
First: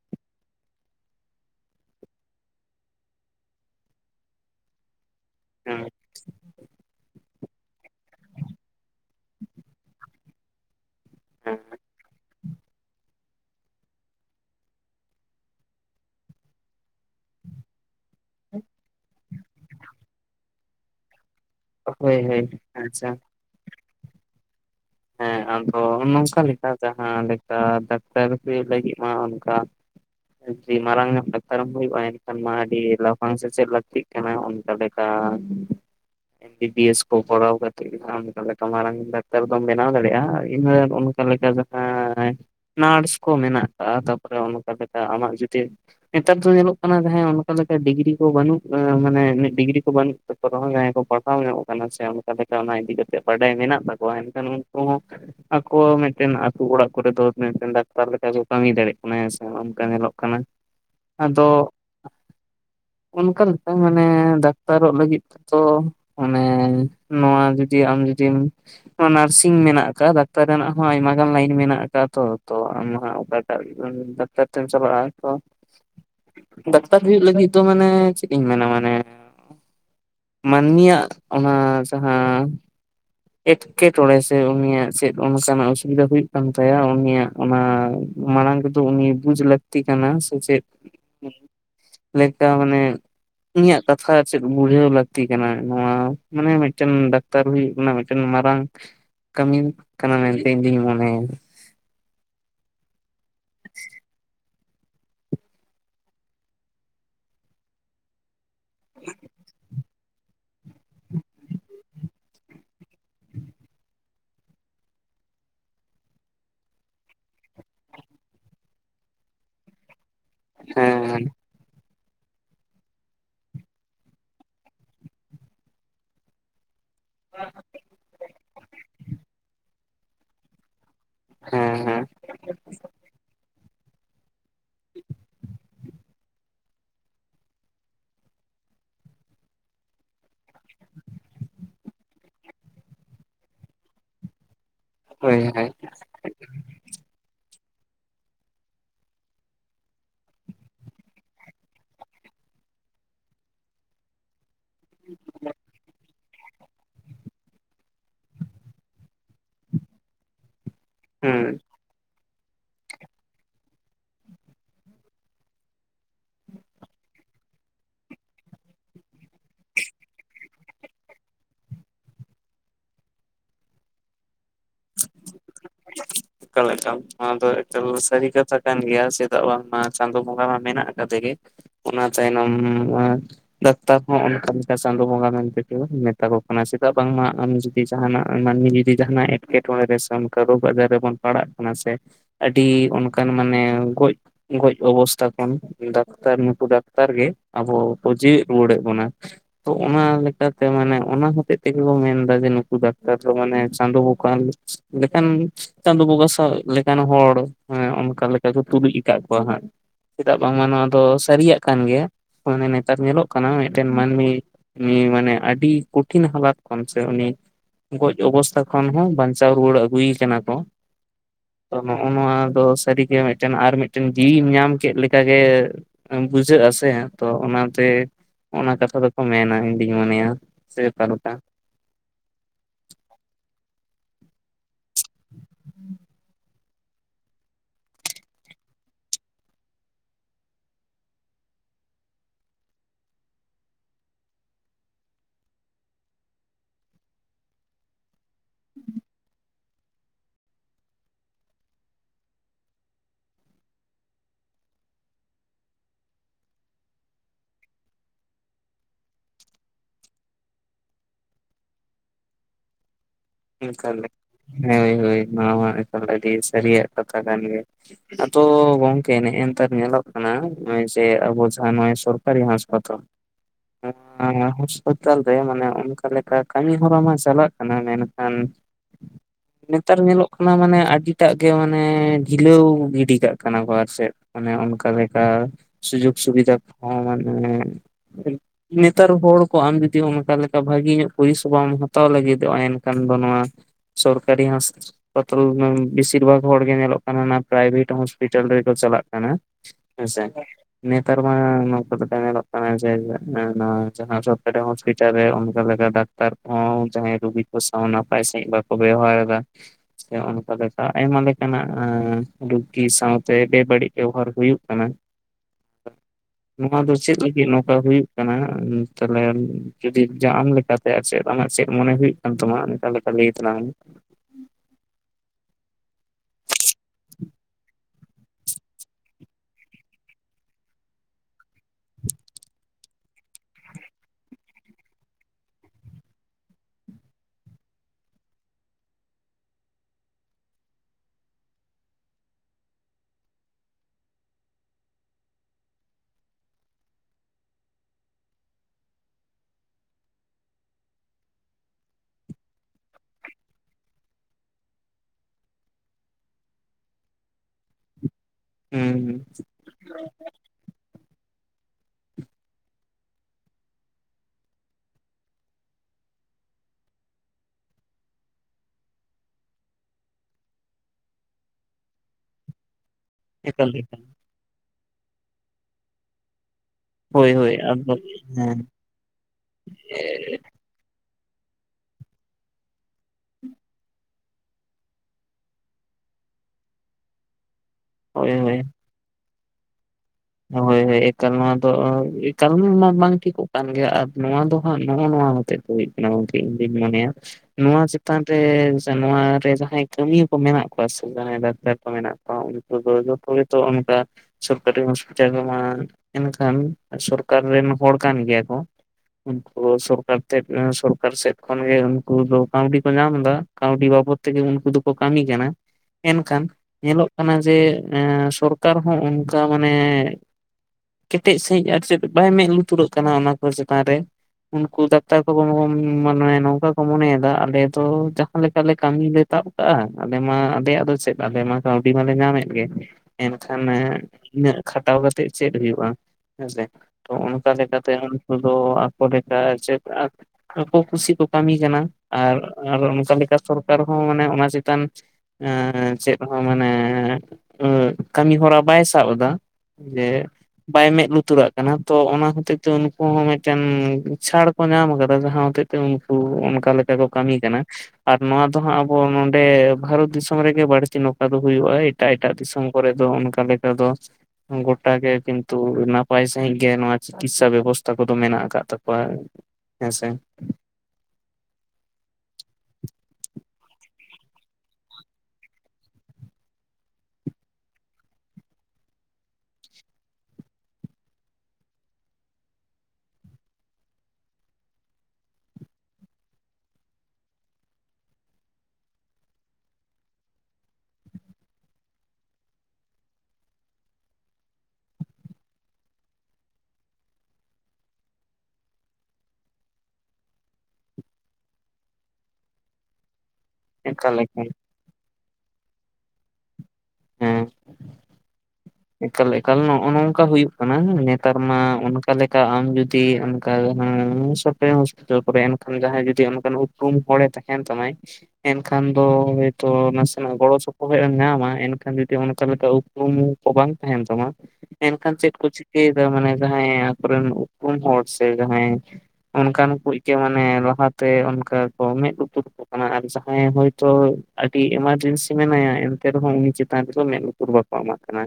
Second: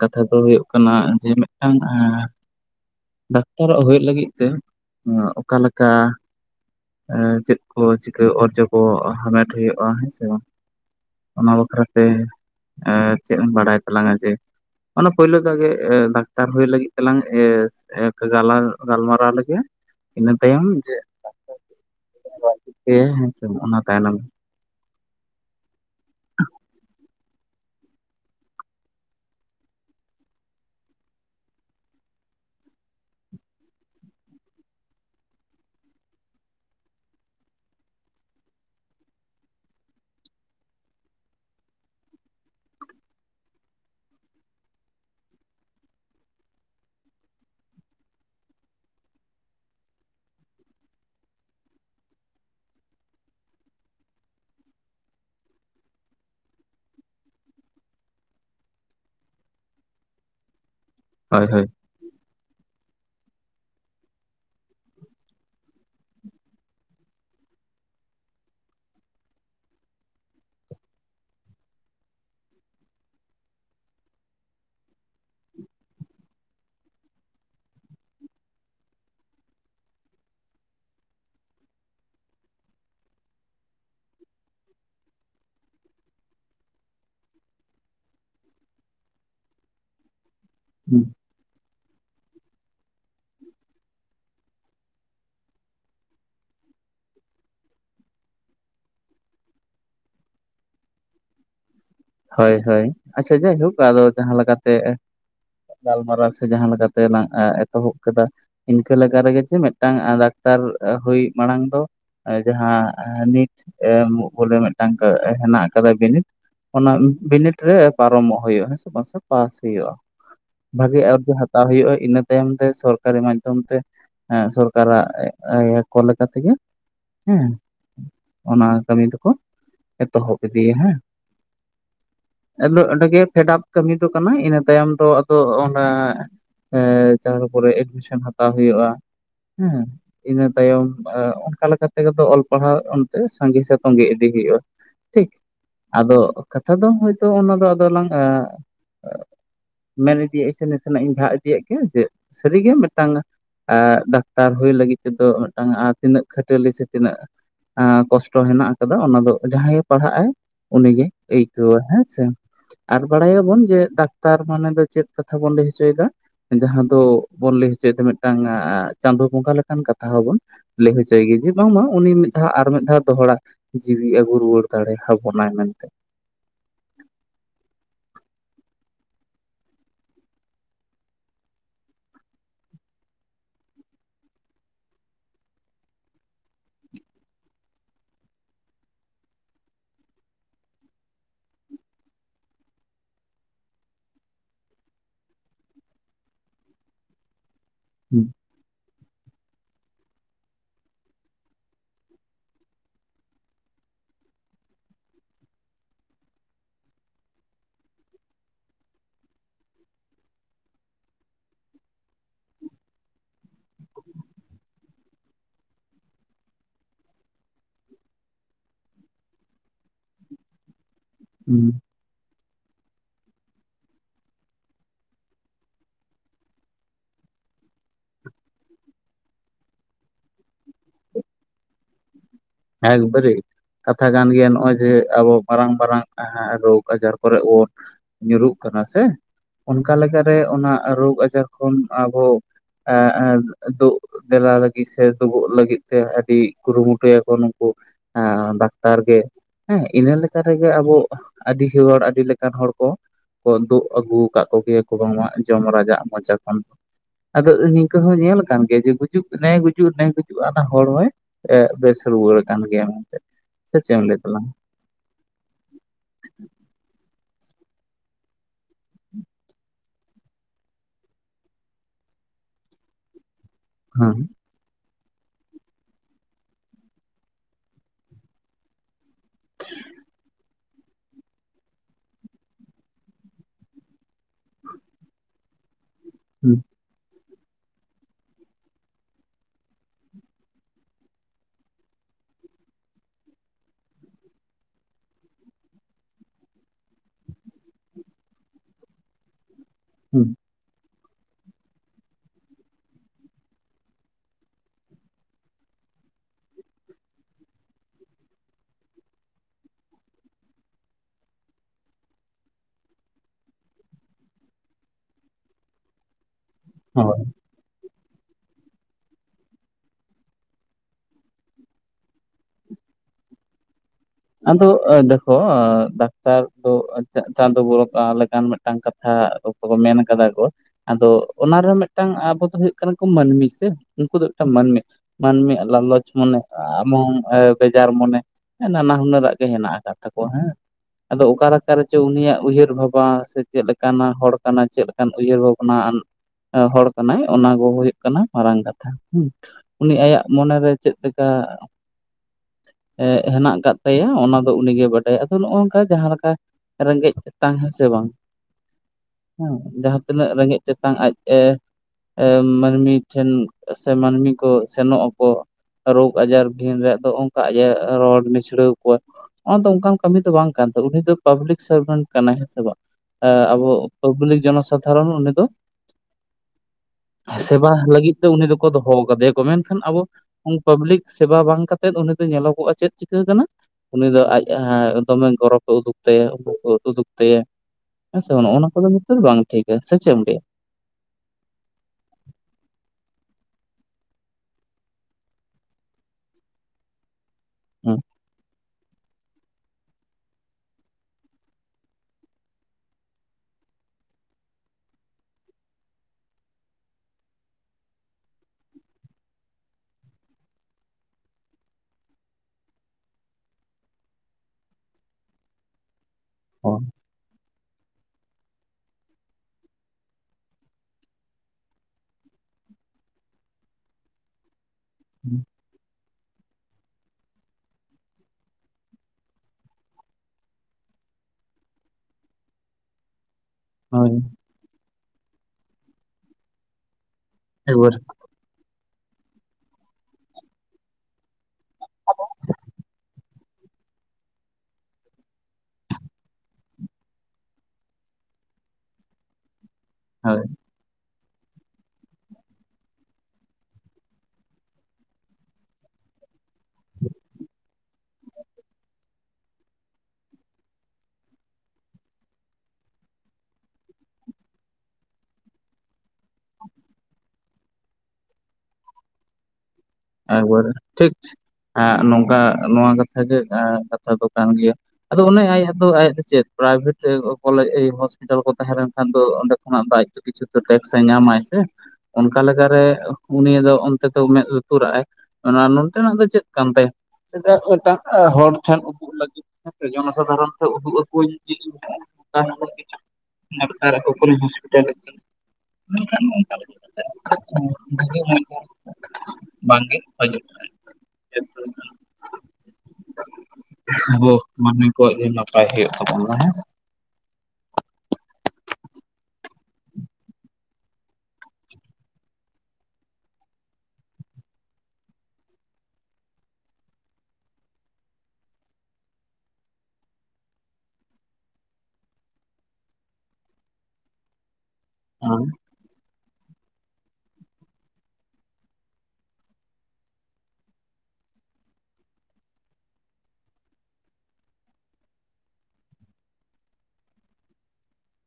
ᱠᱟᱛᱷᱟ ᱫᱚ ᱦᱩᱭᱩᱜ ᱠᱟᱱᱟ ᱡᱮ ᱢᱤᱫᱴᱟᱝ ᱟᱸ ᱫᱟᱠᱛᱟᱨᱚᱜ ᱦᱩᱭᱩᱜ ᱞᱟᱹᱜᱤᱫ ᱛᱮ ᱚᱠᱟ ᱦᱮᱸ ᱞᱮᱠᱟ ᱮ ᱪᱮᱫ ᱠᱚ ᱪᱤᱠᱟᱹ ᱚᱨᱡᱚ ᱠᱚ ᱦᱟᱢᱮᱴ ᱦᱩᱭᱩᱜᱼᱟ ᱦᱮᱸᱥᱮ ᱵᱟᱝ ᱚᱱᱟ ᱦᱮᱸ ᱵᱟᱠᱷᱨᱟ ᱛᱮ ᱟᱹ ᱪᱮᱫ ᱮᱢ ᱵᱟᱲᱟᱭ ᱛᱟᱞᱟᱝᱼᱟ ᱡᱮ ᱚᱱᱟ ᱯᱳᱭᱞᱳ ᱫᱷᱟᱶ ᱜᱮ ᱟᱹ ᱰᱟᱠᱛᱟᱨ ᱦᱩᱭ ᱞᱟᱹᱜᱤᱫ ᱛᱮᱞᱟᱝ ᱟᱹ ᱜᱟᱹᱞᱟ ᱜᱟᱞᱢᱟᱨᱟᱣ ᱞᱮᱜᱮ ᱤᱱᱟᱹ ᱛᱟᱭᱚᱢ ᱡᱮ ᱦᱚᱭ ᱦᱚᱭ ᱪᱤᱠᱟᱹᱭᱟ ᱟᱪᱪᱷᱟ ᱦᱮᱸ ᱥᱮ ᱚᱱᱟ ᱛᱟᱭᱱᱚᱢ ᱦᱮᱸ ᱟᱫᱚ ᱱᱚᱝᱠᱟ ᱞᱮᱠᱟ ᱡᱟᱦᱟᱸ ᱞᱮᱠᱟ ᱫᱟᱠᱛᱟᱨ ᱦᱩᱭᱩᱜ ᱞᱟᱹᱜᱤᱫ ᱢᱟ ᱚᱱᱠᱟ ᱡᱩᱫᱤ ᱢᱟᱨᱟᱝ ᱧᱚᱜ ᱰᱟᱠᱛᱟᱨ ᱮᱢ ᱦᱩᱭᱩᱜᱼᱟ ᱮᱱᱠᱷᱟᱱ ᱢᱟ ᱟᱹᱰᱤ ᱞᱟᱯᱷᱟᱝ ᱥᱮᱪᱮᱫ ᱞᱟᱹᱠᱛᱤ ᱠᱟᱱᱟᱭ ᱚᱱᱠᱟ ᱞᱮᱠᱟ ᱮᱢ ᱵᱤ ᱵᱤ ᱭᱮᱥ ᱠᱚ ᱠᱚᱨᱟᱣ ᱠᱟᱛᱮ ᱜᱮ ᱚᱱᱠᱟ ᱞᱮᱠᱟ ᱢᱟᱨᱟᱝ ᱰᱟᱠᱴᱟᱨ ᱠᱚᱢ ᱵᱮᱱᱟᱣ ᱫᱟᱲᱮᱜᱼᱟ ᱤᱱᱟᱹ ᱚᱱᱠᱟ ᱞᱮᱠᱟ ᱡᱟᱦᱟᱸᱭ ᱱᱟᱨᱥ ᱠᱚ ᱢᱮᱱᱟᱜ ᱟᱠᱟᱜᱼᱟ, ᱛᱟᱯᱚᱨᱮ ᱚᱱᱠᱟ ᱞᱮᱠᱟ ᱟᱢᱟᱜ ᱡᱩᱫᱤ ᱱᱮᱛᱟᱨ ᱫᱚ ᱧᱮᱞᱚᱜ ᱠᱟᱱᱟ, ᱡᱟᱦᱟᱸᱭ ᱚᱱᱠᱟ ᱞᱮᱠᱟ ᱰᱤᱜᱽᱨᱤ ᱠᱚ ᱵᱟᱹᱱᱩᱜ ᱢᱟᱱᱮ ᱰᱤᱜᱽᱨᱤ ᱠᱚ ᱵᱟᱹᱱᱩᱜ ᱠᱚ ᱨᱮᱦᱚᱸ ᱡᱟᱦᱟᱸᱭ ᱠᱚ ᱯᱟᱲᱦᱟᱣ ᱧᱚᱜ ᱠᱟᱱᱟ ᱥᱮ ᱚᱱᱠᱟ ᱞᱮᱠᱟ, ᱚᱱᱟ ᱤᱫᱤ ᱠᱟᱛᱮᱫ ᱵᱟᱰᱟᱭ ᱢᱮᱱᱟᱜ ᱛᱟᱠᱚᱣᱟ ᱮᱱᱠᱷᱟᱱ ᱩᱱᱠᱩ ᱦᱚᱸ ᱟᱠᱚ [unintelligible] ᱢᱤᱫᱴᱮᱱ ᱟᱹᱛᱩ ᱚᱲᱟᱜ ᱠᱚᱨᱮ ᱫᱚ ᱢᱮᱫᱴᱮᱱ ᱰᱟᱠᱛᱟᱨ ᱞᱮᱠᱟ ᱠᱚ ᱠᱟᱹᱢᱤ ᱫᱟᱲᱮᱜ ᱠᱟᱱᱟ ᱦᱮᱸ ᱥᱮ ᱚᱱᱠᱟ ᱧᱮᱞᱚᱜ ᱠᱟᱱᱟ ᱟᱫᱚ ᱦᱳᱭ ᱦᱳᱭ ᱚᱱᱠᱟ ᱞᱮᱠᱟ ᱢᱟᱱᱮ ᱰᱟᱠᱛᱟᱨᱚᱜ ᱞᱟᱹᱜᱤᱫ ᱛᱚ ᱢᱟᱱᱮ ᱱᱚᱣᱟ ᱡᱩᱫᱤ ᱟᱢ ᱡᱩᱫᱤᱢ ᱱᱟᱨᱥᱤᱝ ᱢᱮᱱᱟᱜ ᱟᱠᱟᱜᱼᱟ ᱰᱟᱠᱴᱟᱨ ᱨᱮᱱᱟᱜ ᱦᱚᱸ ᱟᱭᱢᱟ ᱜᱟᱱ ᱞᱟᱭᱤᱱ ᱢᱮᱱᱟᱜ ᱟᱠᱟᱜᱼᱟ ᱛᱚ, ᱛᱚ ᱟᱢ ᱦᱟᱸᱜ ᱚᱠᱟᱴᱟᱜ ᱮᱢ ᱛᱮᱢ ᱪᱟᱞᱟᱜᱼᱟ, ᱛᱚ ᱫᱟᱠᱛᱟᱨ ᱦᱩᱭᱩᱜ ᱞᱟᱹᱜᱤᱫ ᱫᱚ ᱢᱟᱱᱮ ᱪᱮᱫ ᱤᱧ ᱢᱮᱱᱟ ᱢᱟᱱᱮ? ᱢᱟᱹᱱᱢᱤᱭᱟᱜ ᱚᱱᱟ ᱡᱟᱦᱟᱸ ᱮᱴᱠᱮᱴᱚᱲᱮ ᱥᱮ ᱩᱱᱤᱭᱟᱜ ᱪᱮᱫ ᱚᱱᱠᱟᱱᱟᱜ ᱚᱥᱩᱵᱤᱫᱟ ᱦᱩᱭᱩᱜ ᱠᱟᱱ ᱛᱟᱭᱟ? ᱩᱱᱤᱭᱟᱜ ᱚᱱᱟ ᱢᱟᱲᱟᱝ ᱨᱮ ᱫᱚ ᱩᱱᱤ ᱵᱩᱡᱽ ᱞᱟᱹᱠᱛᱤ ᱠᱟᱱᱟ ᱥᱮ ᱪᱮᱫ ᱦᱩᱸ᱾ ᱞᱮᱠᱟ ᱢᱟᱱᱮ ᱩᱱᱤᱭᱟᱜ ᱠᱟᱛᱷᱟ ᱪᱮᱫ ᱵᱩᱡᱷᱟᱹᱣ ᱞᱟᱹᱠᱛᱤ ᱠᱟᱱᱟ, ᱱᱚᱣᱟ ᱢᱟᱱᱮ ᱢᱤᱫᱴᱮᱱ ᱰᱟᱠᱛᱟᱨ ᱦᱩᱭᱩᱜ ᱠᱟᱱᱟ ᱢᱤᱫᱴᱮᱱ ᱢᱟᱨᱟᱝ ᱠᱟᱹᱢᱤ ᱠᱟᱱᱟ ᱢᱮᱱᱛᱮ ᱤᱧᱫᱩᱧ ᱢᱚᱱᱮᱭᱟ ᱦᱳᱭ ᱦᱳᱭ ᱟᱪᱪᱷᱟ ᱡᱟᱭᱦᱳᱠ ᱟᱫᱚ ᱡᱟᱦᱟᱸ ᱞᱮᱠᱟ ᱛᱮᱜᱼᱮ ᱜᱟᱞᱢᱟᱨᱟᱣ ᱥᱮ ᱡᱟᱦᱟᱸ ᱞᱮᱠᱟᱛᱮ ᱞᱟᱝ ᱟᱸ ᱮᱛᱚᱦᱚᱵ ᱠᱟᱫᱟ ᱤᱱᱠᱟᱹ ᱞᱮᱠᱟ ᱨᱮᱜᱮ ᱪᱮ ᱢᱤᱫᱴᱟᱝ ᱟᱸ ᱰᱟᱠᱛᱟᱨ ᱦᱩᱭ ᱢᱟᱲᱟᱝ ᱫᱚ ᱡᱟᱦᱟᱸ ᱟᱺ ᱱᱤᱴ ᱟᱹ ᱵᱚᱞᱮ ᱢᱤᱫᱴᱟᱝ ᱦᱮᱱᱟᱜ ᱟᱠᱟᱫᱟ ᱵᱤᱱᱤᱰ ᱚᱱᱟ ᱢᱤᱱᱤᱴ ᱨᱮ ᱯᱟᱨᱚᱢᱚᱜ ᱦᱩᱭᱩᱜᱼᱟ, ᱦᱮᱸ ᱥᱮ ᱵᱟᱸᱥᱮ ᱯᱟᱥ ᱦᱩᱭᱩᱜᱼᱟ᱾ ᱵᱷᱟᱹᱜᱤ ᱦᱮᱸ ᱟᱨᱡᱚ ᱦᱟᱛ ᱛᱟᱣ ᱦᱩᱭᱩᱜᱼᱟ ᱤᱱᱟᱹ ᱛᱟᱭᱚᱢ ᱛᱮ ᱥᱚᱨᱠᱟᱨᱤ ᱢᱟᱫᱽᱫᱷᱚᱢ ᱛᱮ ᱦᱮᱸ ᱥᱚᱨᱠᱟᱨᱟᱜ ᱤᱭᱟᱹ ᱠᱚ ᱞᱮᱠᱟ ᱛᱮᱜᱮ ᱦᱮᱸ ᱚᱱᱟ ᱠᱟᱹᱢᱤ ᱫᱚᱠᱚ ᱮᱛᱚᱦᱚᱵ ᱤᱫᱤᱭᱟ ᱦᱮᱸ ᱦᱮᱸ ᱦᱮᱸ᱾ ᱟᱫᱚ ᱚᱸᱰᱮ ᱜᱮ ᱯᱷᱮᱰᱟᱛ ᱠᱟᱹᱢᱤ ᱫᱚ ᱠᱟᱱᱟ᱾ ᱤᱱᱟᱹ ᱛᱟᱭᱚᱢ ᱫᱚ ᱟᱫᱚ ᱚᱱᱟ ᱮ ᱪᱟᱨᱯᱚᱨᱮ ᱮᱰᱢᱤᱥᱚᱱ ᱦᱟᱛᱟᱣ ᱦᱩᱭᱩᱜᱼᱟ ᱦᱮᱸ᱾ ᱤᱱᱟᱹ ᱛᱟᱭᱚᱢ ᱚᱱᱠᱟ ᱞᱮᱠᱟ ᱛᱮᱜᱮ ᱫᱚ ᱚᱞ ᱯᱟᱲᱦᱟᱣ ᱚᱱᱛᱮ ᱥᱟᱸᱜᱮ ᱥᱟ ᱛᱚᱝᱜᱮ ᱤᱫᱤ ᱦᱩᱭᱩᱜᱼᱟ᱾ ᱴᱷᱤᱠ, ᱦᱳᱭ ᱦᱳᱭ ᱟᱫᱚ ᱠᱟᱛᱷᱟ ᱫᱚ ᱦᱳᱭᱛᱳ ᱚᱱᱟ ᱫᱚ ᱟᱫᱚ ᱞᱟᱝ ᱢᱮᱱ ᱤᱫᱤᱭᱮᱜ ᱥᱮ ᱱᱟᱥᱮᱱᱟᱜ ᱤᱧ ᱡᱷᱟᱜ ᱤᱫᱤᱭᱮᱫ ᱜᱮ ᱡᱮ ᱥᱟᱹᱨᱤ ᱜᱮ ᱢᱤᱫᱴᱟᱝ ᱟᱹ ᱰᱟᱠ ᱴᱟᱨ ᱦᱩᱭᱩᱜ ᱞᱟᱹᱜᱤᱫ ᱛᱮᱫᱚ ᱢᱤᱫᱴᱟᱝ ᱟᱨ ᱛᱤᱱᱟᱹᱜ, ᱠᱷᱟᱹᱴᱟᱹᱞᱤ ᱥᱮ ᱛᱤᱱᱟᱹᱜ ᱟᱸ ᱠᱚᱥᱴᱚ ᱦᱮᱱᱟᱜ ᱟᱠᱟᱫᱟ, ᱚᱱᱟ ᱫᱚ ᱡᱟᱸᱦᱟᱭ ᱮ ᱯᱟᱲᱦᱟᱜ ᱟᱭ, ᱩᱱᱤᱜᱮ ᱦᱩᱸ ᱟᱹᱭᱠᱟᱹᱣᱼᱟ ᱦᱮᱸ ᱥᱮ᱾ ᱟᱨ ᱵᱟᱲᱟᱭ ᱟᱵᱚᱱ ᱡᱮ ᱰᱟᱠᱴᱟᱨ ᱢᱟᱱᱮ ᱫᱚ ᱪᱮᱫ ᱠᱟᱛᱷᱟ ᱵᱚᱱ ᱞᱟᱹᱭ ᱦᱚᱪᱚᱭ ᱮᱫᱟ᱾ ᱡᱟᱸᱦᱟ ᱫᱚ ᱵᱚᱱ ᱞᱟᱹᱭ ᱦᱚᱪᱚᱭ ᱮᱫᱟ, ᱢᱤᱫᱴᱟᱝ ᱪᱟᱸᱫᱳ ᱵᱚᱸᱜᱟ ᱞᱮᱠᱟᱱ ᱠᱟᱛᱷᱟ ᱦᱚᱸ ᱵᱚᱱ, ᱞᱟᱹᱭ ᱦᱚᱪᱚᱭ ᱜᱮᱭᱟ, ᱡᱮ ᱵᱟᱝᱢᱟ ᱩᱱᱤ ᱢᱤᱫ ᱫᱷᱟᱣ ᱟᱨ ᱢᱤᱫ ᱫᱷᱟᱣ ᱫᱚᱦᱚᱲᱟ ᱡᱤᱣᱤ ᱟᱹᱜᱩ ᱨᱩᱣᱟᱹᱲ ᱫᱟᱲᱮ ᱟᱵᱚ ᱱᱟᱭ ᱢᱮᱱᱛᱮ, [inaudible] ᱮᱠᱟᱞ [unintelligible] ᱱᱚᱣᱟ ᱫᱚ ᱥᱟᱹᱨᱤ ᱠᱟᱛᱷᱟ ᱠᱟᱱ ᱜᱮᱭᱟ᱾ ᱪᱮᱫᱟᱜ ᱵᱟᱝᱢᱟ ᱪᱟᱸᱫᱳ ᱵᱚᱸᱜᱟ ᱢᱟ ᱢᱮᱱᱟᱜ ᱟᱠᱟᱫᱮ ᱜᱮ᱾ ᱚᱱᱟ ᱛᱟᱭᱱᱚᱢ [unintelligible] ᱟᱨ ᱰᱟᱠᱴᱟᱨ ᱦᱚᱸ ᱚᱱᱠᱟ ᱞᱮᱠᱟ ᱪᱟᱸᱫᱳ ᱵᱚᱸᱜᱟ ᱢᱮᱱ ᱛᱮᱜᱮ ᱠᱚ ᱢᱮᱛᱟ ᱠᱚ ᱠᱟᱱᱟ᱾ ᱪᱮᱫᱟᱜ ᱵᱟᱝᱢᱟ ᱟᱢ ᱡᱚ ᱫᱤ ᱡᱟᱦᱟᱱᱟᱜ ᱢᱟᱹᱱᱢᱤ ᱡᱚᱫᱤ ᱡᱟᱦᱟᱱᱟᱜ ᱮᱸᱴᱠᱮ ᱴᱚᱬᱮ ᱨᱮ ᱥᱮ ᱚᱱᱠᱟ ᱨᱳᱜᱽ ᱟᱡᱟᱨ ᱨᱮ ᱵᱚᱱ ᱯᱟᱲᱟᱜ ᱠᱟᱱᱟ ᱥᱮ, ᱟᱹᱰᱤ ᱚᱱᱠᱟᱱ ᱢᱟᱱᱮ ᱜᱚᱡᱽ, ᱜᱚᱡᱽ ᱚᱵᱚᱥᱛᱷᱟ ᱠᱷᱚᱱ ᱰᱟᱠᱛᱟᱨ ᱱᱩᱠᱩ ᱰᱟᱠᱛᱟᱨ ᱜᱮ ᱟᱵᱚ ᱠᱚ ᱦᱩᱸ ᱡᱤᱣᱤᱫ, ᱨᱩᱣᱟᱹᱲ ᱮᱜ ᱵᱚᱱᱟ᱾ ᱛᱚ ᱚᱱᱟ ᱞᱮᱠᱟᱛᱮ ᱢᱟᱱᱮ ᱚᱱᱟ ᱦᱚᱛᱮᱫ ᱛᱮᱜᱮ ᱵᱚ ᱢᱮᱱ ᱫᱟ, ᱡᱮ ᱱᱩᱠᱩ ᱰᱟᱠᱛᱟᱨ ᱫᱚ ᱢᱟᱱᱮ ᱪᱟᱸᱫᱳ ᱵᱚᱸᱜ ᱠᱟᱱ ᱞᱮᱠᱟᱱ᱾ ᱪᱟᱸᱫᱳ ᱵᱚᱸᱜᱟ ᱥᱟᱶ ᱞᱮᱠᱟᱱ ᱦᱚᱲ ᱮ ᱚᱱᱠᱟ ᱞᱮᱠᱟ ᱠᱚ ᱛᱩᱞᱩᱡ ᱟᱠᱟᱫ ᱠᱚᱣᱟ ᱦᱟᱸᱜ, ᱪᱮᱫᱟᱜ ᱵᱟᱝᱢᱟ ᱱᱚᱣᱟ ᱫᱚ ᱥᱟᱹᱨᱤᱭᱟᱜ ᱠᱟᱱ ᱜᱮᱭᱟ, ᱱᱮᱛᱟᱨ ᱧᱮᱞᱚᱜ ᱠᱟᱱᱟ ᱢᱤᱫᱴᱮᱱ ᱢᱟᱹᱱᱢᱤ, ᱩᱸ ᱢᱟᱱᱮ ᱟᱹᱰᱤ ᱠᱚᱴᱷᱤᱱ ᱦᱟᱞᱟᱛ ᱠᱷᱚᱱ ᱥᱮ ᱩᱱᱤ ᱜᱚᱡᱽ ᱚᱵᱚᱥᱛᱷᱟ ᱠᱷᱚᱱ ᱦᱚᱸ, ᱵᱟᱧᱪᱟᱣ ᱨᱩᱣᱟᱹᱲ ᱟᱹᱜᱩ ᱮ ᱠᱟᱱᱟ ᱠᱚ, ᱦᱩᱸ ᱛᱚ ᱱᱚᱣ ᱱᱚᱜ ᱱᱚᱣᱟ ᱫᱚ ᱥᱟᱹᱨᱤᱜᱮ ᱢᱤᱫᱴᱮᱱ ᱟᱨ ᱢᱤᱫᱴᱮᱱ ᱡᱤᱣᱤᱢ ᱧᱟᱢ ᱠᱮᱫ ᱞᱮᱠᱟ ᱜᱮ, ᱵᱩᱡᱷᱟᱹᱜᱼᱟ ᱥᱮ ᱛᱚ ᱚᱱᱟ ᱛᱮ, ᱚᱱᱟ ᱠᱟᱛᱷᱟ ᱫᱚᱠᱚ ᱢᱮᱱᱟ ᱤᱧᱫᱩᱧ ᱢᱚᱱᱮᱭᱟ, ᱥᱮ ᱚᱠᱟ ᱞᱮᱠᱟ? ᱮᱠᱵᱟᱨᱮ ᱠᱟᱛᱷᱟ ᱠᱟᱱ ᱜᱮᱭᱟ ᱱᱚᱜᱼᱚᱭ ᱡᱮ ᱟᱵᱚ ᱢᱟᱨᱟᱝ ᱢᱟᱨᱟᱝ ᱨᱳᱜᱽ, ᱟᱡᱟᱨ, ᱠᱚᱨᱮ [unintelligible] ᱧᱩᱨᱩᱜ ᱠᱟᱱᱟ ᱥᱮ, ᱚᱱᱠᱟ ᱞᱮᱠᱟᱨᱮ ᱚᱱᱟ ᱨᱳᱜᱽ ᱟᱡᱟᱨ ᱠᱷᱚᱱ ᱟᱵᱚ [unintelligible] ᱫᱩᱜ ᱫᱮᱞᱟ ᱞᱟᱹᱜᱤᱫ ᱥᱮ ᱫᱩᱜ ᱞᱟᱹᱜᱤᱫ ᱛᱮ ᱟᱹᱰᱤ ᱠᱩᱨᱩᱢᱩᱴᱩᱭᱟ ᱠᱩ ᱱᱩᱠᱩ ᱰᱟᱠᱛᱟᱨ ᱜᱮ᱾ ᱦᱮᱸ, ᱤᱱᱟᱹ ᱞᱮᱠᱟ ᱨᱮᱜᱮ ᱟᱵᱚ ᱟᱹᱰᱤ ᱦᱚᱲ ᱟᱹᱰᱤ ᱞᱮᱠᱟᱱ ᱦᱚᱲ ᱠᱚ, ᱫᱳᱜ ᱟᱹᱜᱩ ᱠᱟᱜ ᱠᱚ ᱜᱮᱭᱟ ᱠᱚ ᱵᱟᱝᱢᱟ ᱡᱚᱢ ᱨᱟᱡᱟᱜᱼᱟ ᱢᱚᱪᱟ ᱠᱷᱚᱱ᱾ ᱟᱫᱚ ᱱᱤᱧᱠᱟᱹ ᱦᱚᱸ ᱧᱮᱞ ᱠᱟᱱ ᱜᱮᱭᱟ ᱡᱮ, ᱜᱩᱡᱩᱜ ᱠᱟᱱᱟᱭ ᱜᱩᱡᱩᱜ [unintelligible] ᱚᱱᱟ ᱦᱚᱲ ᱦᱚᱭ, ᱮᱸᱜ ᱵᱮᱥ ᱨᱩᱣᱟᱹᱲ ᱠᱟᱱ ᱜᱮᱭᱟ ᱢᱮᱱᱛᱮ᱾ ᱥᱮ ᱪᱮᱫ ᱮᱢ ᱮᱠᱟᱞᱮ ᱞᱟᱹᱭ ᱛᱟᱞᱟᱝᱟ? ᱦᱮᱸ ᱦᱮᱸ ᱱᱚᱣᱟ ᱢᱟ ᱮᱠᱟᱞ ᱟᱹᱰᱤ ᱥᱟᱹᱨᱤᱭᱟᱜ ᱠᱟᱛᱷᱟ ᱠᱟᱱ ᱜᱮ᱾ ᱟᱫᱚ ᱜᱚᱝᱠᱮ ᱱᱮᱜ ᱱᱮᱛᱟᱨ ᱧᱮᱞᱚᱜ ᱠᱟᱱᱟ ᱱᱚᱜᱼᱚᱭ ᱡᱮ, ᱟᱵᱚ ᱡᱟᱸᱦᱟ ᱱᱚᱜᱼᱚᱭ ᱥᱚᱨᱠᱟᱨᱤ ᱦᱟᱸᱥᱯᱟᱛᱟᱞ, ᱦᱮᱸ [unintelligible] ᱨᱮ ᱚᱱᱠᱟ ᱞᱮᱠᱟ ᱠᱟᱹᱢᱤ ᱦᱚᱨᱟ ᱢᱟ ᱪᱟᱞᱟᱜ ᱠᱟᱱᱟ, ᱢᱮᱱᱠᱷᱟᱱ ᱱᱮᱛᱟᱨ ᱧᱮᱞᱚᱜ ᱠᱟᱱᱟ ᱢᱟᱱᱮ ᱟᱹᱰᱤ ᱴᱟᱜ ᱜᱮ ᱰᱷᱤᱞᱟᱹᱣ ᱜᱤᱰᱤ ᱠᱟᱜ ᱠᱟᱱᱟ ᱠᱚ, ᱟᱨ ᱪᱮᱫ ᱚᱱᱮ ᱚᱱᱠᱟ ᱞᱮᱠᱟ ᱥᱩᱡᱳᱜᱽ ᱥᱩᱵᱤᱫᱷᱟ ᱦᱩᱸ ᱠᱚᱦᱚᱸ ᱢᱟᱱᱮ, ᱱᱮᱛᱟᱨ ᱦᱚᱲ ᱠᱚ ᱟᱢ ᱡᱚᱫᱤ ᱚᱱᱠᱟ ᱞᱮᱠᱟ ᱵᱷᱟᱹᱜᱤ ᱧᱚᱜ ᱯᱚᱨᱤᱥᱮᱵᱟᱢ ᱦᱟᱛᱟᱣ ᱞᱟᱹᱜᱤᱫᱚᱜᱼᱟ ᱮᱱ, ᱠᱷᱟᱱ ᱫᱚ ᱱᱚᱣᱟ ᱥᱚᱨᱠᱟᱨᱤ ᱦᱟᱸᱥ ᱯᱟᱴᱟᱞ ᱵᱟᱝ ᱵᱮᱥᱤᱨ ᱵᱷᱟᱜᱽ ᱦᱚᱲ ᱜᱮ ᱧᱮᱞᱚᱜ ᱠᱟᱱᱟ ᱚᱱᱟ ᱯᱨᱟᱭᱵᱷᱮᱴ ᱦᱟᱸᱥᱯᱟᱛᱟᱞ ᱨᱮᱠᱚ ᱪᱟᱞᱟᱜ ᱠᱟᱱᱟ᱾ ᱦᱮᱸ ᱥᱮ ᱦᱩᱸ ᱱᱮᱛᱟᱨ ᱢᱟ ᱱᱚᱝᱠᱟ ᱧᱮᱞᱚᱜ ᱠᱟᱱᱟ ᱡᱮ, ᱡᱟᱦᱟᱸ ᱥᱚᱨᱠᱟᱨᱤ ᱦᱟᱸᱥᱯᱟᱛᱟᱞ ᱨᱮ ᱚᱱᱠᱟ ᱞᱮᱠᱟ ᱰᱟᱠ ᱛᱟᱨ ᱦᱚᱸ ᱡᱟᱦᱟᱸᱭ ᱨᱩᱜᱤ ᱠᱚ ᱥᱟᱶ ᱱᱟᱯᱟᱭ ᱥᱟᱺᱦᱤᱡ ᱵᱟᱠᱚ ᱵᱮᱣᱦᱟᱨ ᱮᱫᱟ, ᱚᱱᱠᱟ ᱞᱮᱠᱟ ᱟᱭᱢᱟ ᱞᱮᱠᱟᱱᱟᱜ ᱨᱩᱜᱤ ᱥᱟᱶᱛᱮ ᱵᱮ-ᱵᱟᱹᱲᱤᱡ ᱵᱮᱵᱚᱦᱟᱨ ᱦᱩᱭᱩᱜ ᱠᱟᱱᱟ᱾ ᱱᱚᱣᱟ ᱫᱚ ᱪᱮᱫ ᱦᱳᱭ ᱞᱟᱹᱜᱤᱫ ᱱᱚᱝᱠᱟ ᱦᱩᱭᱩᱜ ᱠᱟᱱᱟ? ᱠᱟᱱᱟ ᱛᱟᱦᱚᱞᱮ ᱡᱚᱫᱤ ᱟᱢ ᱞᱮᱠᱟᱛᱮ ᱪᱮᱫ ᱟᱢᱟᱜ ᱪᱮᱫ ᱢᱚᱱᱮ ᱦᱩᱭᱩᱜ᱾ ᱠᱟᱱ ᱛᱟᱢᱟ ᱚᱱᱠᱟ ᱞᱮᱠᱟ ᱞᱟᱹᱭ ᱢᱮ? ᱟᱫᱚ ᱫᱮᱠᱷᱚ ᱰᱟᱠᱴᱟᱨ ᱫᱚ ᱪᱟᱸᱫᱚ ᱵᱚᱸᱜᱟ ᱞᱮᱠᱟᱱ ᱢᱤᱫᱴᱟᱝ ᱠᱟᱛᱷᱟ ᱦᱟᱜ [unintelligible] ᱠᱚ ᱢᱮ ᱢᱮᱱ ᱠᱟᱫᱟ ᱠᱚ ᱟᱫᱚ ᱚᱱᱟᱨᱮᱦᱚᱸ ᱢᱮᱫᱴᱟᱝ ᱟᱵᱚ ᱫᱚ ᱦᱩᱭᱩᱜ ᱠᱟᱱᱟ ᱠᱚ ᱢᱟᱹᱱᱢᱤ ᱥᱮ ᱩᱱᱠᱩ ᱫᱚ ᱢᱤᱫᱴᱟᱝ ᱢᱟᱹᱱᱢᱤ ᱾ ᱢᱟᱹᱱᱢᱤᱭᱟᱜ ᱞᱟᱞᱚᱪ ᱢᱚᱱᱮ [unintelligible] ᱵᱮᱡᱟᱨ ᱢᱚᱱᱮ ᱱᱟᱱᱟ ᱦᱩᱱᱟᱹᱨᱟᱜ ᱜᱮ ᱦᱮᱱᱟᱜ ᱟᱠᱟᱫ ᱛᱟᱠᱚᱣᱟ ᱦᱮᱸ ᱾ ᱟᱫᱚ ᱚᱠᱟ ᱞᱟᱠᱟ ᱨᱮ ᱪᱚ ᱩᱱᱤᱭᱟᱜ ᱩᱭᱦᱟᱹᱨ ᱵᱷᱟᱵᱟᱣ ᱥᱮ ᱪᱮᱫ ᱞᱮᱠᱟᱱᱟᱜ ᱦᱚᱲ ᱠᱟᱱᱟ ᱪᱮᱫ ᱞᱮᱠᱟᱱ ᱩᱭᱦᱟᱹᱨ ᱵᱷᱟᱵᱽᱱᱟ ᱦᱚᱲ ᱠᱟᱱᱟᱭ ᱚᱱᱟ ᱜᱚ ᱦᱩᱭᱩᱜ ᱠᱟᱱᱟ ᱢᱟᱨᱟᱝ ᱠᱟᱛᱷᱟ ᱦᱩᱸ ᱩᱱᱤ ᱟᱭᱟᱜ ᱢᱚᱱᱮᱨᱮ ᱪᱮᱫᱞᱮᱠᱟ, ᱮ ᱦᱮᱱᱟᱜ ᱟᱠᱟᱫ ᱛᱟᱭᱟ ᱟᱭᱟ ᱚᱱᱟ ᱫᱚ ᱩᱱᱤᱜᱮᱭ ᱵᱟᱰᱟᱭᱟ ᱟᱫᱚ ᱱᱚᱜ ᱱᱚᱝᱠᱟ ᱡᱟᱦᱟᱸ ᱞᱮᱠᱟ ᱨᱮᱸᱜᱮᱡ ᱛᱮᱛᱟᱝ ᱦᱮᱸ ᱥᱮ ᱵᱟᱝ ᱦᱩᱸ ᱦᱮᱸ ᱡᱟᱦᱟᱸ ᱛᱤᱱᱟᱹᱜ ᱨᱮᱸᱜᱮᱡ ᱛᱮᱛᱟᱝ ᱟᱡ ᱮ ᱮ ᱢᱟᱹᱱᱢᱤ ᱴᱷᱮᱱ ᱥᱮ ᱢᱟᱹᱱᱢᱤ ᱠᱚ ᱥᱮᱱᱚᱜ ᱟᱠᱚ ᱨᱳᱜᱽ ᱟᱡᱟᱨ ᱵᱷᱤᱱ ᱨᱮᱭᱟᱜ ᱫᱚ ᱚᱱᱠᱟᱜ ᱜᱮᱭᱟ ᱨᱚᱲ ᱢᱤᱥᱲᱟᱹᱣ ᱠᱚᱣᱟ ᱚᱱᱟ ᱫᱚ ᱚᱱᱠᱟᱱ ᱠᱟᱹᱢᱤ ᱫᱚ ᱵᱟᱝ ᱠᱟᱱ ᱛᱟᱭ ᱩᱱᱤ ᱫᱚ ᱯᱟᱵᱽᱞᱤᱠ ᱥᱟᱨᱵᱷᱮᱱᱴ ᱠᱟᱱᱟᱭ ᱦᱮᱸ ᱥᱮ ᱵᱟᱝ ᱮ ᱟᱵᱚ ᱮᱠᱟᱞ ᱮᱠᱟᱞ ᱯᱟᱵᱽᱞᱤᱠ ᱡᱚᱱᱚᱥᱟᱫᱷᱟᱨᱚᱱ ᱩᱱᱤ ᱫᱚ ᱦᱳᱭ ᱾ ᱦᱳᱭ ᱥᱮᱵᱟ ᱟᱫᱚ ᱞᱟᱹᱜᱤᱫ ᱛᱮ ᱩᱱᱤ ᱦᱮᱸ ᱫᱚᱠᱚ ᱫᱚᱦᱚ ᱠᱟᱫᱮᱭᱟ ᱠᱚ ᱢᱮᱱᱠᱷᱟᱱ ᱟᱵᱚ ᱯᱟᱵᱽᱞᱤᱠ ᱥᱮᱵᱟ ᱵᱟᱝ ᱠᱟᱛᱮᱫ ᱩᱱᱤ ᱫᱚ ᱧᱮᱞᱚᱜᱚᱜᱼᱟ ᱪᱮᱫ ᱪᱤᱠᱟᱹ ᱠᱟᱱᱟ ᱩᱱᱤ ᱫᱚ ᱟᱡ ᱫᱚᱢᱮ ᱜᱚᱨᱚᱵᱽ ᱮ ᱩᱫᱩᱜ ᱛᱟᱭᱟ ᱩ ᱩᱫᱩᱜ ᱛᱟᱭᱟ, ᱦᱮᱸ ᱥᱮ ᱦᱳᱭ ᱱᱚ ᱦᱳᱭ ᱚᱱᱟ ᱠᱚᱫᱚ ᱱᱤᱛᱚᱜ ᱵᱟᱝ ᱴᱷᱤᱠᱟ ᱥᱮ ᱪᱮᱫ ᱮᱢ ᱞᱟᱹᱭᱟ ᱦᱳᱭ ᱦᱳᱭ ᱮᱠᱟᱞ ᱱᱚᱣᱟ ᱫᱚ ᱮᱠᱟᱞ ᱱᱚᱣᱟ ᱢᱟ ᱵᱟᱝ ᱴᱷᱤᱠᱚᱜ ᱠᱟᱱ ᱜᱮᱭᱟ ᱟᱨ ᱱᱚᱣᱟ ᱫᱚ ᱦᱟᱸᱜ ᱱᱚᱜᱼᱚ ᱱᱚᱣᱟ ᱦᱚᱛᱮᱫ ᱦᱩᱭᱩᱜ ᱠᱟᱱᱟ ᱜᱚᱢᱠᱮ ᱤᱧ ᱫᱩᱧ ᱢᱚᱱᱮᱭᱟ ᱱᱚᱣᱟ ᱪᱮᱛᱟᱱ ᱨᱮ ᱥᱮ ᱱᱚᱣᱟ ᱨᱮ ᱡᱟᱦᱟᱸᱭ ᱠᱟᱹᱢᱤᱭᱟᱹ ᱠᱚ ᱢᱮᱱᱟᱜ ᱠᱚᱣᱟ ᱥᱮ ᱰᱟᱠᱛᱟᱨ ᱠᱚ ᱢᱮᱱᱟᱜ ᱠᱚᱣᱟ ᱩᱱᱠᱩ ᱫᱚ ᱡᱚᱛᱚ ᱜᱮᱛᱚ ᱚᱱᱠᱟ ᱥᱚᱨᱠᱟᱨᱤ ᱦᱚᱥᱯᱤᱴᱟᱞ ᱨᱮᱢᱟ ᱮᱱᱠᱷᱟᱱ ᱥᱚᱨᱠᱟᱨ ᱨᱮᱱ ᱦᱚᱲ ᱠᱟᱱ ᱜᱮᱭᱟ ᱠᱚ ᱩᱱᱠᱩ ᱥᱚᱨᱠᱟᱨ ᱴᱷᱮᱫ ᱥᱚᱨᱠᱟᱨ ᱥᱮᱫ ᱠᱷᱚᱱᱜᱮ ᱩᱱᱠᱩ ᱫᱚ ᱠᱟᱹᱣᱰᱤ ᱠᱚ ᱧᱟᱢ ᱮᱫᱟ ᱾ ᱠᱟᱹᱣᱰᱤ ᱵᱟᱵᱚᱛ ᱛᱮᱜᱮ ᱩᱱᱠᱩ ᱫᱚᱠᱚ ᱠᱟᱹᱢᱤ ᱠᱟᱱᱟ, ᱮᱱᱠᱷᱟᱱ ᱚ ᱧᱮᱞᱚᱜ ᱠᱟᱱᱟ ᱡᱮ ᱮᱸ ᱥᱚᱨᱠᱟᱨ ᱦᱚᱸ ᱚᱱᱠᱟ ᱢᱟᱱᱮ ᱠᱮᱴᱮᱡ ᱥᱟᱺᱦᱤᱡ ᱟᱨ ᱪᱮᱫ ᱵᱟᱭ ᱢᱮᱫ ᱞᱩᱛᱩᱨᱚᱜ ᱠᱟᱱᱟ ᱚᱱᱟ ᱠᱚ ᱪᱮᱛᱟᱱ ᱨᱮ, ᱩᱱᱠᱩ ᱰᱟᱠᱛᱟᱨ ᱠᱚ [unintelligible] ᱢᱟᱱᱮ ᱱᱚᱝᱠᱟ ᱠᱚ ᱢᱚᱱᱮᱭᱮᱫᱟ ᱟᱞᱮ ᱫᱚ ᱡᱟᱦᱟᱸ ᱞᱮᱠᱟᱞᱮ ᱠᱟᱹᱢᱤ ᱞᱮ ᱛᱟᱵ ᱠᱟᱜᱼᱟ ᱟᱞᱮ ᱢᱟ ᱟᱞᱮᱭᱟᱜ ᱫᱚ ᱪᱮᱫ? ᱟᱞᱮ ᱢᱟ ᱠᱟᱹᱣᱰᱤ ᱢᱟᱞᱮ ᱧᱟᱢᱮᱫ ᱜᱮ᱾ ᱮᱱᱠᱷᱟᱱ ᱮ ᱩᱱᱟᱹᱜ ᱠᱷᱟᱴᱟᱣ ᱠᱟᱛᱮᱜ ᱪᱮᱫ ᱦᱩᱭᱩᱜᱼᱟ ᱦᱮᱸᱥᱮ ᱛᱚ ᱚᱱᱠᱟ ᱞᱮᱠᱟᱛᱮ ᱮᱠᱵᱟᱨ ᱩᱱᱠᱩ ᱫᱚ ᱟᱠᱚ ᱞᱮᱠᱟ ᱪᱮᱫ ᱟ ᱟᱠᱚ ᱠᱩᱥᱤ ᱠᱚ ᱠᱟᱹᱢᱤ ᱠᱟᱱᱟ ᱟᱨ ᱟᱨ ᱚᱱᱠᱟ ᱞᱮᱠᱟ ᱥᱚᱨᱠᱟᱨ ᱦᱚᱸ ᱢᱟᱱᱮ ᱚᱱᱟ ᱪᱮᱛᱟᱱ ᱮᱸᱻ ᱪᱮᱫᱦᱚᱸ ᱢᱟᱱᱮ ᱠᱟᱹᱢᱤᱦᱚᱨᱟ ᱵᱟᱭ ᱥᱟᱵ ᱮᱫᱟ᱾ ᱡᱮ ᱦᱳᱭ ᱵᱟᱭ ᱢᱮᱫ ᱞᱩᱛᱩᱨᱟᱜ ᱠᱟᱱᱟ ᱛᱚ ᱚᱱᱟ ᱦᱚᱛᱮᱡ ᱛᱚ ᱱᱩᱠᱩ ᱦᱚᱸ ᱢᱤᱫᱴᱮᱱ ᱪᱷᱟᱲ ᱠᱚ ᱧᱟᱢ ᱟᱠᱟᱫᱟ ᱡᱟᱦᱟᱸ ᱦᱚᱛᱮᱡ ᱩᱱᱠᱩ ᱚᱱᱠᱟ ᱞᱮᱠᱟ ᱠᱚ ᱠᱟᱹᱢᱤ ᱠᱟᱱᱟ ᱾ ᱟᱨ ᱱᱚᱣᱟ ᱫᱚ ᱦᱟᱸᱜ ᱟᱵᱚ ᱱᱚᱰᱮ ᱵᱷᱟᱨᱚᱛ ᱫᱤᱥᱚᱢ ᱨᱮᱜᱮ ᱵᱟᱹᱲᱛᱤ ᱱᱚᱝᱠᱟ ᱫᱚ ᱦᱩᱭᱩᱜᱼᱟ ᱾ ᱮᱴᱟᱜ ᱮᱴᱟᱜ ᱫᱤᱥᱚᱢ ᱠᱚᱨᱮ ᱫᱚ ᱚᱱᱠᱟ ᱞᱮᱠᱟ ᱫᱚ ᱜᱚᱴᱟ ᱜᱮ ᱠᱤᱱᱛᱩ ᱱᱟᱯᱟᱭ ᱥᱟᱺᱦᱤᱡ ᱜᱮ, ᱱᱚᱣᱟ ᱪᱤᱠᱤᱛᱥᱟ ᱵᱮᱵᱚᱥᱛᱷᱟ ᱠᱚᱫᱚ ᱢᱮᱱᱟᱜ ᱟᱠᱟᱫ ᱛᱟᱠᱚᱣᱟ ᱾ ᱦᱮᱸ ᱥᱮ᱾ ᱮᱠᱵᱟᱨᱮ ᱴᱷᱤᱠ ᱮᱸ ᱱᱚᱝᱠᱟ ᱱᱚᱣᱟ ᱠᱟᱛᱷᱟ ᱜᱮ ᱠᱟᱛᱷᱟ ᱫᱚ ᱠᱟᱱ ᱜᱮᱭᱟ ᱾ ᱟᱫᱚ ᱚᱱᱮ ᱟᱭᱟᱜ ᱫᱚ ᱟᱭᱟᱜ ᱫᱚ ᱪᱮᱫ ᱯᱨᱟᱭᱵᱷᱮᱴ ᱠᱟᱞᱮᱡᱽ ᱦᱚᱥᱯᱤᱴᱟᱞ ᱠᱚ ᱛᱟᱦᱮᱸ ᱞᱮᱱᱠᱷᱟᱱ ᱫᱚ ᱚᱸᱰᱮ ᱚᱸᱰᱮ ᱫᱚ ᱟᱡᱛᱮ ᱠᱤᱪᱷᱩ ᱴᱮᱠᱥ ᱮ ᱧᱟᱢᱟᱭ ᱥᱮ ᱚᱱᱠᱟ ᱞᱮᱠᱟᱨᱮ ᱩᱱᱤ ᱫᱚ ᱚᱱᱛᱮ ᱫᱚ ᱢᱮᱫ ᱛᱩᱨᱟᱜ ᱟᱭ, ᱚᱱᱟ ᱱᱚᱱᱛᱮᱱᱟᱜ ᱫᱚ ᱪᱮᱫ ᱠᱟᱱ ᱛᱟᱭᱟ, [unintelligible] ᱮᱴᱟᱜ ᱦᱚᱲ ᱴᱷᱮᱱ ᱩᱫᱩᱜ ᱞᱟᱹᱜᱤᱫ ᱦᱮᱸ ᱥᱮ ᱡᱚᱱᱚᱥᱟᱫᱷᱟᱨᱚᱱ ᱴᱷᱮᱱ ᱩᱫᱩᱜ ᱟᱠᱚᱣᱟᱹᱧ [inaudible] [inaudible] [unintelligible] ᱦᱚᱥᱯᱤᱴᱟᱞ [unintelligible] ᱵᱟᱝ ᱜᱮ [unintelligible] ᱮᱠᱟᱞ ᱟᱵᱚ ᱮᱠᱟᱞ ᱢᱟᱱᱢᱤ ᱠᱚᱣᱟᱜ ᱡᱮ ᱱᱟᱯᱟᱭ ᱦᱩᱭᱩᱜ ᱛᱟᱵᱚᱱᱟ ᱦᱮᱸ ᱦᱮᱸ᱾ ᱮᱠᱟᱞ ᱮᱠᱟᱞ ᱱᱚᱜᱼᱚᱭ ᱱᱚᱝᱠᱟ ᱦᱩᱭᱩᱜ ᱠᱟᱱᱟ, ᱱᱮᱛᱟᱨ ᱢᱟ ᱚᱱᱠᱟ ᱞᱮᱠᱟ ᱟᱢ ᱡᱩᱫᱤ ᱚᱱᱠᱟ ᱥᱚᱨᱠᱟᱨᱤ ᱦᱚᱥᱯᱤᱴᱟᱞ ᱠᱚᱨᱮ ᱮᱱᱠᱷᱟᱱ ᱡᱟᱦᱟᱸᱭ ᱡᱩᱫᱤ ᱚᱱᱠᱟᱱ ᱩᱯᱨᱩᱢ ᱦᱚᱲᱮ ᱛᱟᱦᱮᱱ ᱛᱟᱢᱟ, ᱮᱱᱠᱷᱟᱱ ᱫᱚ ᱦᱚᱭᱛᱚ ᱱᱟᱥᱮᱱᱟᱜ ᱜᱚᱲᱚ ᱥᱚᱯᱚᱦᱚᱫ ᱮᱢ ᱧᱟᱢᱟ ᱠᱷᱟᱱ ᱛᱚ ᱚᱱᱠᱟ ᱞᱮᱠᱟ ᱩᱯᱨᱩᱢᱩ ᱠᱚ ᱵᱟᱝ ᱛᱟᱦᱮᱱ ᱛᱟᱢᱟ ᱮᱱᱠᱷᱟᱱ ᱪᱮᱫ ᱠᱚ ᱪᱤᱠᱟᱹ ᱪᱤᱠᱟᱹᱭᱟ ᱢᱟᱱᱮ ᱡᱟᱦᱟᱸᱭ ᱟᱠᱚ ᱨᱮᱱ ᱩᱯᱨᱩᱢ ᱦᱚᱲ ᱥᱮ ᱡᱟᱦᱟᱸᱭ ᱚᱱᱠᱟᱱ ᱠᱚ ᱤᱠᱮ ᱢᱟᱱᱮ ᱞᱟᱦᱟ ᱛᱮ ᱚᱱᱠᱟ ᱠᱚ ᱢᱮᱫ ᱞᱩᱛᱩᱨ ᱟᱨ ᱡᱟᱦᱟᱸᱭ ᱦᱚᱭᱛᱚ ᱟᱹᱰᱤ ᱮᱢᱟᱨᱡᱮᱱᱥᱤ ᱢᱮᱱᱟᱭᱟ, ᱮᱱᱛᱮ ᱨᱮᱦᱚᱸ ᱩᱱᱤ ᱪᱮᱛ ᱪᱮᱛᱟᱱ ᱨᱮ ᱫᱚ ᱢᱮᱫ ᱞᱩᱛᱩᱨ ᱵᱟᱠᱚ ᱮᱢᱟᱜ ᱠᱟᱱᱟ᱾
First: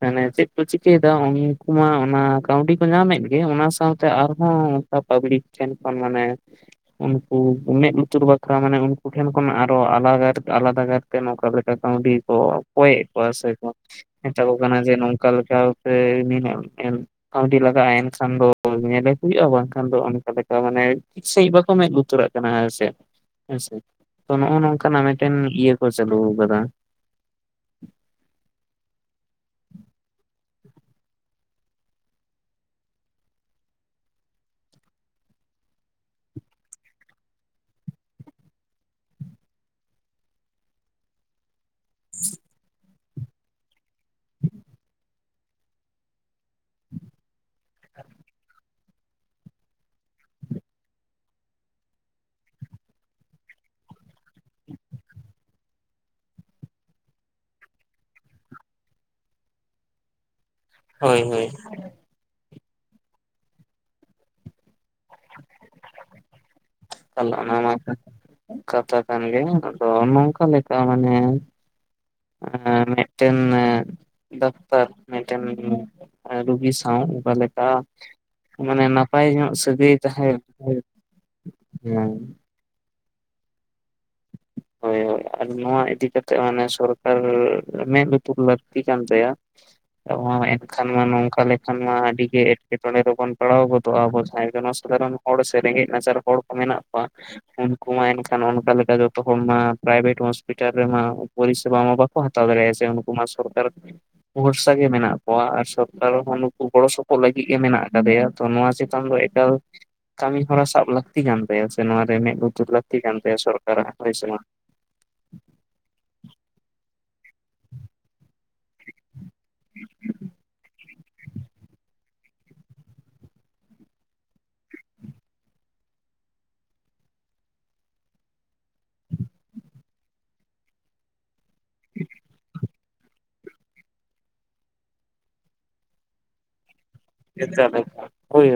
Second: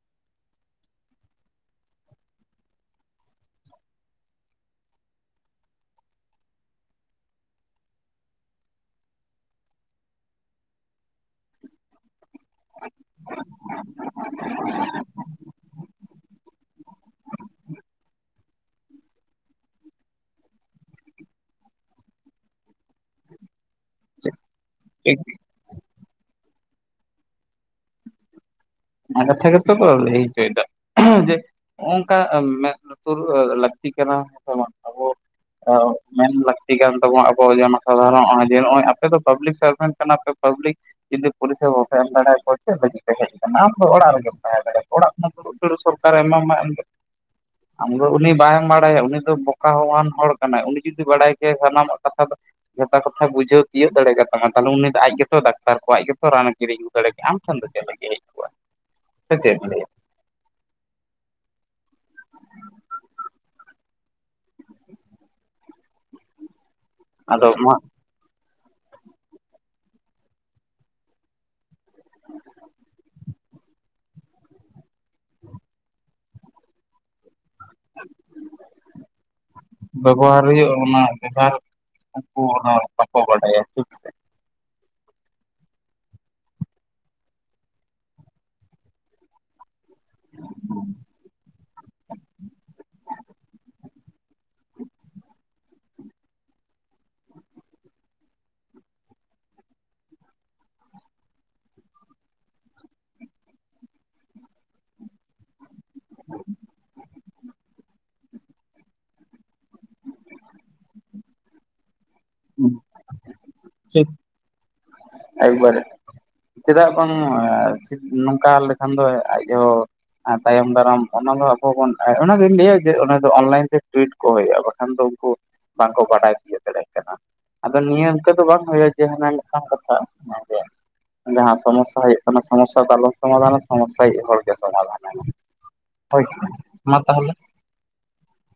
ᱢᱟᱱᱮ ᱪᱮᱫ ᱠᱚ ᱪᱤᱠᱟᱹᱭ ᱮᱫᱟ ᱩᱱᱠᱩ ᱢᱟ ᱚᱱᱟ ᱠᱟᱹᱣᱰᱤ ᱠᱚ ᱧᱟᱢᱮᱫ ᱜᱮ ᱚᱱᱟ ᱥᱟᱶᱛᱮ ᱟᱨᱦᱚᱸ ᱯᱟᱵᱞᱤᱠ ᱴᱷᱮᱱ ᱠᱷᱚᱱ ᱢᱟᱱᱮ ᱩᱱᱠᱩ ᱢᱮᱫ ᱞᱩᱛᱩᱨ ᱵᱟᱠᱷᱨᱟ ᱢᱟᱱᱮ ᱩᱱᱠᱩ ᱴᱷᱮᱱ ᱠᱷᱚᱱ ᱟᱨᱚ ᱟᱞᱟ ᱟᱞᱟᱫᱟ ᱜᱟᱨ ᱱᱚᱠᱟ ᱞᱮᱠᱟ ᱠᱟᱹᱣᱰᱤ ᱠᱚ ᱠᱚᱭᱼᱮ ᱠᱚᱭᱟ ᱥᱮ ᱠᱚ ᱢᱮᱛᱟ ᱠᱚ ᱠᱟᱱᱟ ᱡᱮ ᱱᱚᱝᱠᱟ ᱞᱮᱠᱟ ᱱᱤᱱᱟᱜ ᱠᱟᱹᱣᱰᱤ ᱞᱟᱜᱟᱜᱼᱟ, ᱮᱱ ᱠᱷᱟᱱ ᱫᱚ ᱧᱮᱞᱮ ᱦᱩᱭᱩᱜᱼᱟ, ᱵᱟᱝᱠᱷᱟᱱ ᱫᱚ ᱚᱱᱠᱟ ᱞᱮᱠᱟ ᱢᱟᱱᱮ ᱴᱷᱤᱠ ᱥᱟᱺᱦᱤᱡ ᱵᱟᱠᱚ ᱢᱮᱸᱫᱽ ᱞᱩᱛᱩᱹᱨᱟᱜ ᱠᱟᱱᱟ ᱦᱮᱸᱥᱮ᱾ ᱟᱪᱪᱷᱟ, ᱛᱚ ᱱᱚᱜᱼᱚ ᱱᱚᱝᱠᱟᱱᱟᱜ ᱥᱮ ᱢᱤᱫᱴᱮᱱ ᱤᱭᱟᱹ ᱠᱚ ᱪᱟᱹᱞᱩ ᱠᱟᱫᱟ᱾ [inaudible] ᱱᱚᱣᱟ ᱠᱟᱛᱷᱟ ᱜᱮᱛᱚ ᱠᱚ ᱞᱟᱹᱭ ᱪᱚᱭ ᱫᱟ ᱡᱮ ᱱᱚᱝᱠᱟ ᱢᱮᱫ ᱞᱩᱛᱩᱨ ᱞᱟᱹᱠᱛᱤ ᱠᱟᱱᱟ ᱦᱮᱥᱮ ᱵᱟᱝ ᱟᱵᱚ [inaudible] ᱢᱮᱱ ᱞᱟᱹᱠᱛᱤ ᱠᱟᱱ ᱛᱟᱵᱚᱱᱟ ᱟᱵᱚ ᱡᱚᱱ ᱥᱟᱫᱷᱟᱨᱚᱱ ᱱᱚᱜᱼᱚᱭ ᱡᱮ ᱱᱚᱜᱼᱚᱭ ᱟᱯᱮ ᱫᱚ ᱯᱟᱵᱽᱞᱤᱠ ᱥᱟᱨᱵᱷᱮᱱᱴ ᱠᱟᱱᱟ ᱯᱮ ᱯᱟᱵᱽᱞᱤᱠ ᱡᱩᱫᱤ ᱯᱩᱞᱤᱥ ᱴᱷᱮᱵᱚ ᱥᱮᱱᱫᱟᱲᱮ ᱠᱚ ᱥᱮ ᱪᱮᱫᱽ ᱯᱮ ᱪᱤᱠᱟᱹᱭ ᱮᱫᱟ? ᱟᱢ ᱫᱚ ᱚᱲᱟᱜ ᱨᱮᱜᱮᱢ ᱛᱟᱦᱮᱸ ᱫᱟᱲᱮᱭᱟᱜᱼᱟ᱾ ᱚᱲᱟᱜ ᱠᱷᱚᱱ ᱫᱩᱨᱩᱯ ᱫᱩᱨᱩᱯ ᱥᱚᱨᱠᱟᱨᱮ ᱮᱢᱟᱢᱟ ᱮᱢᱟᱱ ᱟᱢ ᱫᱚ ᱩᱱᱤ ᱵᱟᱝ ᱵᱟᱲᱟᱭᱟ᱾ ᱩᱱᱤ ᱫᱚ ᱵᱚᱠᱟ ᱦᱚᱸ ᱟᱱ ᱦᱚᱲ ᱠᱟᱱᱟᱭ ᱩᱱᱤ ᱡᱩᱫᱤ ᱵᱟᱲᱟᱭ ᱠᱮᱟᱭ ᱥᱟᱱᱟᱢᱟᱜ ᱠᱟᱛᱷᱟ ᱫᱚ ᱡᱚᱛᱟ ᱠᱟᱛᱷᱟ ᱵᱩᱡᱷᱟᱹᱣ ᱛᱤᱭᱳᱜ ᱫᱟᱲᱮ ᱠᱟᱛᱟ ᱢᱟ ᱛᱟᱦᱚᱞᱮ ᱩᱱᱤ ᱫᱚ ᱟᱡ ᱜᱮᱛᱚ ᱰᱟᱠᱛᱟᱨ ᱠᱚ ᱟᱡ ᱜᱮᱛᱚ ᱨᱟᱱᱮ ᱠᱤᱨᱤᱧ ᱟᱜᱩ ᱫᱟᱲᱮ ᱠᱮᱭᱟ᱾ ᱟᱢ ᱴᱷᱮᱱ ᱫᱚ ᱪᱮᱫ ᱞᱟᱜᱤᱛ ᱦᱮᱡ? ᱠᱚᱜᱼᱟ ᱥᱮ ᱪᱮᱫ ᱵᱤᱱ ᱞᱟᱹᱭᱟᱹ? ᱦᱳᱭ ᱦᱳᱭ᱾ ᱚᱱᱟ ᱢᱟ ᱠᱟᱛᱷᱟ ᱠᱟᱱ ᱜᱮᱭᱟ ᱟᱫᱚ ᱱᱚᱝᱠᱟ ᱞᱮᱠᱟ ᱢᱟᱱᱮ ᱢᱤᱫᱴᱮᱱ ᱫᱚᱠᱛᱚᱨ ᱢᱤᱫᱴᱮᱱ ᱨᱩᱜᱤ ᱥᱟᱶ ᱚᱠᱟᱞᱮᱠ ᱢᱟᱱᱮ ᱱᱟᱯᱟᱭ ᱧᱚᱜ ᱥᱟᱹᱜᱟᱹᱭ ᱛᱟᱦᱮᱸ ᱵᱮᱵᱚᱦᱟᱨ ᱦᱮᱸ᱾ ᱚ [unintelligible] ᱵᱟᱠᱚ ᱠᱚᱰᱟᱭᱟ ᱴᱷᱤᱠ ᱥᱮ? ᱦᱳᱭ ᱦᱳᱭ᱾ ᱟᱨ ᱱᱚᱣᱟ ᱤᱫᱤ ᱠᱟᱛᱮᱜ ᱢᱟᱱᱮ ᱥᱚᱨᱠᱟᱨ ᱢᱮᱫ ᱞᱩᱛᱩᱨ ᱞᱟᱹᱠᱛᱤ ᱠᱟᱱ ᱛᱟᱭᱟ? [inaudible] ᱮᱱᱠᱷᱟᱱ ᱢᱟ ᱱᱚᱝᱠᱟ ᱞᱮᱠᱷᱟᱱ ᱢᱟ ᱟᱹᱰᱤ ᱜᱮ ᱮᱸᱴᱠᱮᱴᱚᱬᱮ ᱨᱮᱵᱚᱱ ᱯᱟᱲᱟᱣ ᱜᱚᱫᱚᱜᱼᱟ ᱟᱵᱚ ᱡᱟᱦᱟᱸᱭ ᱡᱚᱱᱚ ᱥᱟᱫᱷᱟᱨᱚᱱ ᱦᱚᱲ ᱥᱮ ᱨᱮᱸᱜᱮᱡ ᱱᱟᱪᱟᱨ ᱦᱚᱲ ᱠᱚ ᱢᱮᱱᱟᱜ ᱠᱚᱣᱟ ᱩᱱᱠᱩ ᱢᱟ ᱮᱱᱠᱷᱟᱱ ᱚᱱᱠᱟ ᱞᱮᱠᱟ ᱫᱚ ᱛᱚᱠᱷᱚᱱ ᱢᱟ ᱯᱨᱟᱭᱵᱷᱮᱴ ᱦᱚᱥᱯᱤᱴᱟᱞ ᱨᱮᱢᱟ ᱯᱚᱨᱤᱥᱮᱵᱟ ᱢᱟ ᱵᱟᱠᱚ ᱦᱟᱛᱟᱣ ᱫᱟᱲᱮᱭᱟᱜᱼᱟ ᱥᱮ ᱩᱱᱠᱩ ᱢᱟ ᱥᱚᱨᱠᱟᱨ ᱵᱷᱚᱨᱥᱟ ᱜᱮ ᱢᱮᱱᱟᱜ ᱠᱚᱣᱟ ᱟᱨ ᱥᱚᱨᱠᱟᱨ ᱦᱚᱸ ᱱᱩᱠᱩ ᱜᱚᱲᱚ ᱥᱚᱯᱚᱦᱚᱫ ᱞᱟᱹᱜᱤᱫ ᱜᱮ ᱢᱮᱱᱟᱜ ᱟᱠᱟᱫᱮᱭᱟ ᱛᱚ ᱱᱚᱶᱟ ᱪᱮᱛᱟᱱ ᱫᱚ ᱮᱠᱟᱞ ᱠᱟᱹᱢᱤ ᱦᱚᱨᱟ ᱥᱟᱵ ᱞᱟᱹᱠᱛᱤ ᱠᱟᱱ ᱛᱟᱭᱟ ᱥᱮ ᱱᱚᱣᱟ ᱨᱮ ᱢᱮᱫ ᱞᱩᱛᱩᱨ ᱞᱟᱹᱠᱛᱤ ᱠᱟᱱᱛᱟᱭᱟ ᱥᱚᱨᱠᱟᱨᱟᱜ ᱴᱷᱤᱠ ᱦᱚᱭ ᱥᱮ ᱢᱟ ᱮᱠᱵᱟᱨᱮ ᱪᱮᱫᱟᱜ ᱵᱟᱝ ᱢᱟ ᱱᱚᱝᱠᱟ ᱞᱮᱠᱷᱟᱱ ᱫᱚ ᱟᱡᱦᱚᱸ ᱛᱟᱭᱚᱢ ᱫᱟᱨᱟᱢ ᱚᱱᱟ ᱫᱚ ᱟᱵᱚ ᱵᱚᱱ ᱚᱱᱟᱜᱤᱧ ᱞᱟᱹᱭᱟ ᱡᱮ ᱚᱱᱟ ᱫᱚ ᱚᱱᱞᱟᱭᱤᱱ ᱛᱮ [inaudible] ᱦᱩᱭᱩᱜᱼᱟ ᱵᱟᱠᱷᱟᱱ ᱫᱚ ᱩᱱᱠᱩ ᱵᱟᱝᱠᱚ ᱵᱟᱰᱟᱭ ᱛᱤᱭᱳ ᱫᱟᱲᱮᱭᱟᱜ ᱠᱟᱱᱟ ᱟᱫᱚ ᱱᱤᱭᱟᱹ ᱚᱱᱠᱟ ᱫᱚ ᱵᱟᱝ ᱦᱩᱭᱩᱜᱼᱟ ᱡᱮ ᱦᱟᱱᱟᱝ ᱢᱤᱫᱴᱟᱝ ᱠᱟᱷᱟ ᱡᱟᱦᱟᱸ ᱥᱚᱢᱚᱥᱟ ᱦᱩᱭᱩᱜ ᱠᱟᱱᱟ ᱥᱚᱢᱚ ᱥᱟ ᱫᱚ ᱟᱞᱚᱢ ᱥᱚᱢᱟᱷᱟᱱ ᱟ ᱥᱚᱢᱚᱥᱟᱭᱤᱡ ᱦᱚᱲ ᱥᱚᱢᱟᱷᱟᱱ ᱢᱟ ᱛᱟᱦᱚᱞᱮ ᱪᱟᱞ-ᱟᱹᱧ ᱦᱳᱭ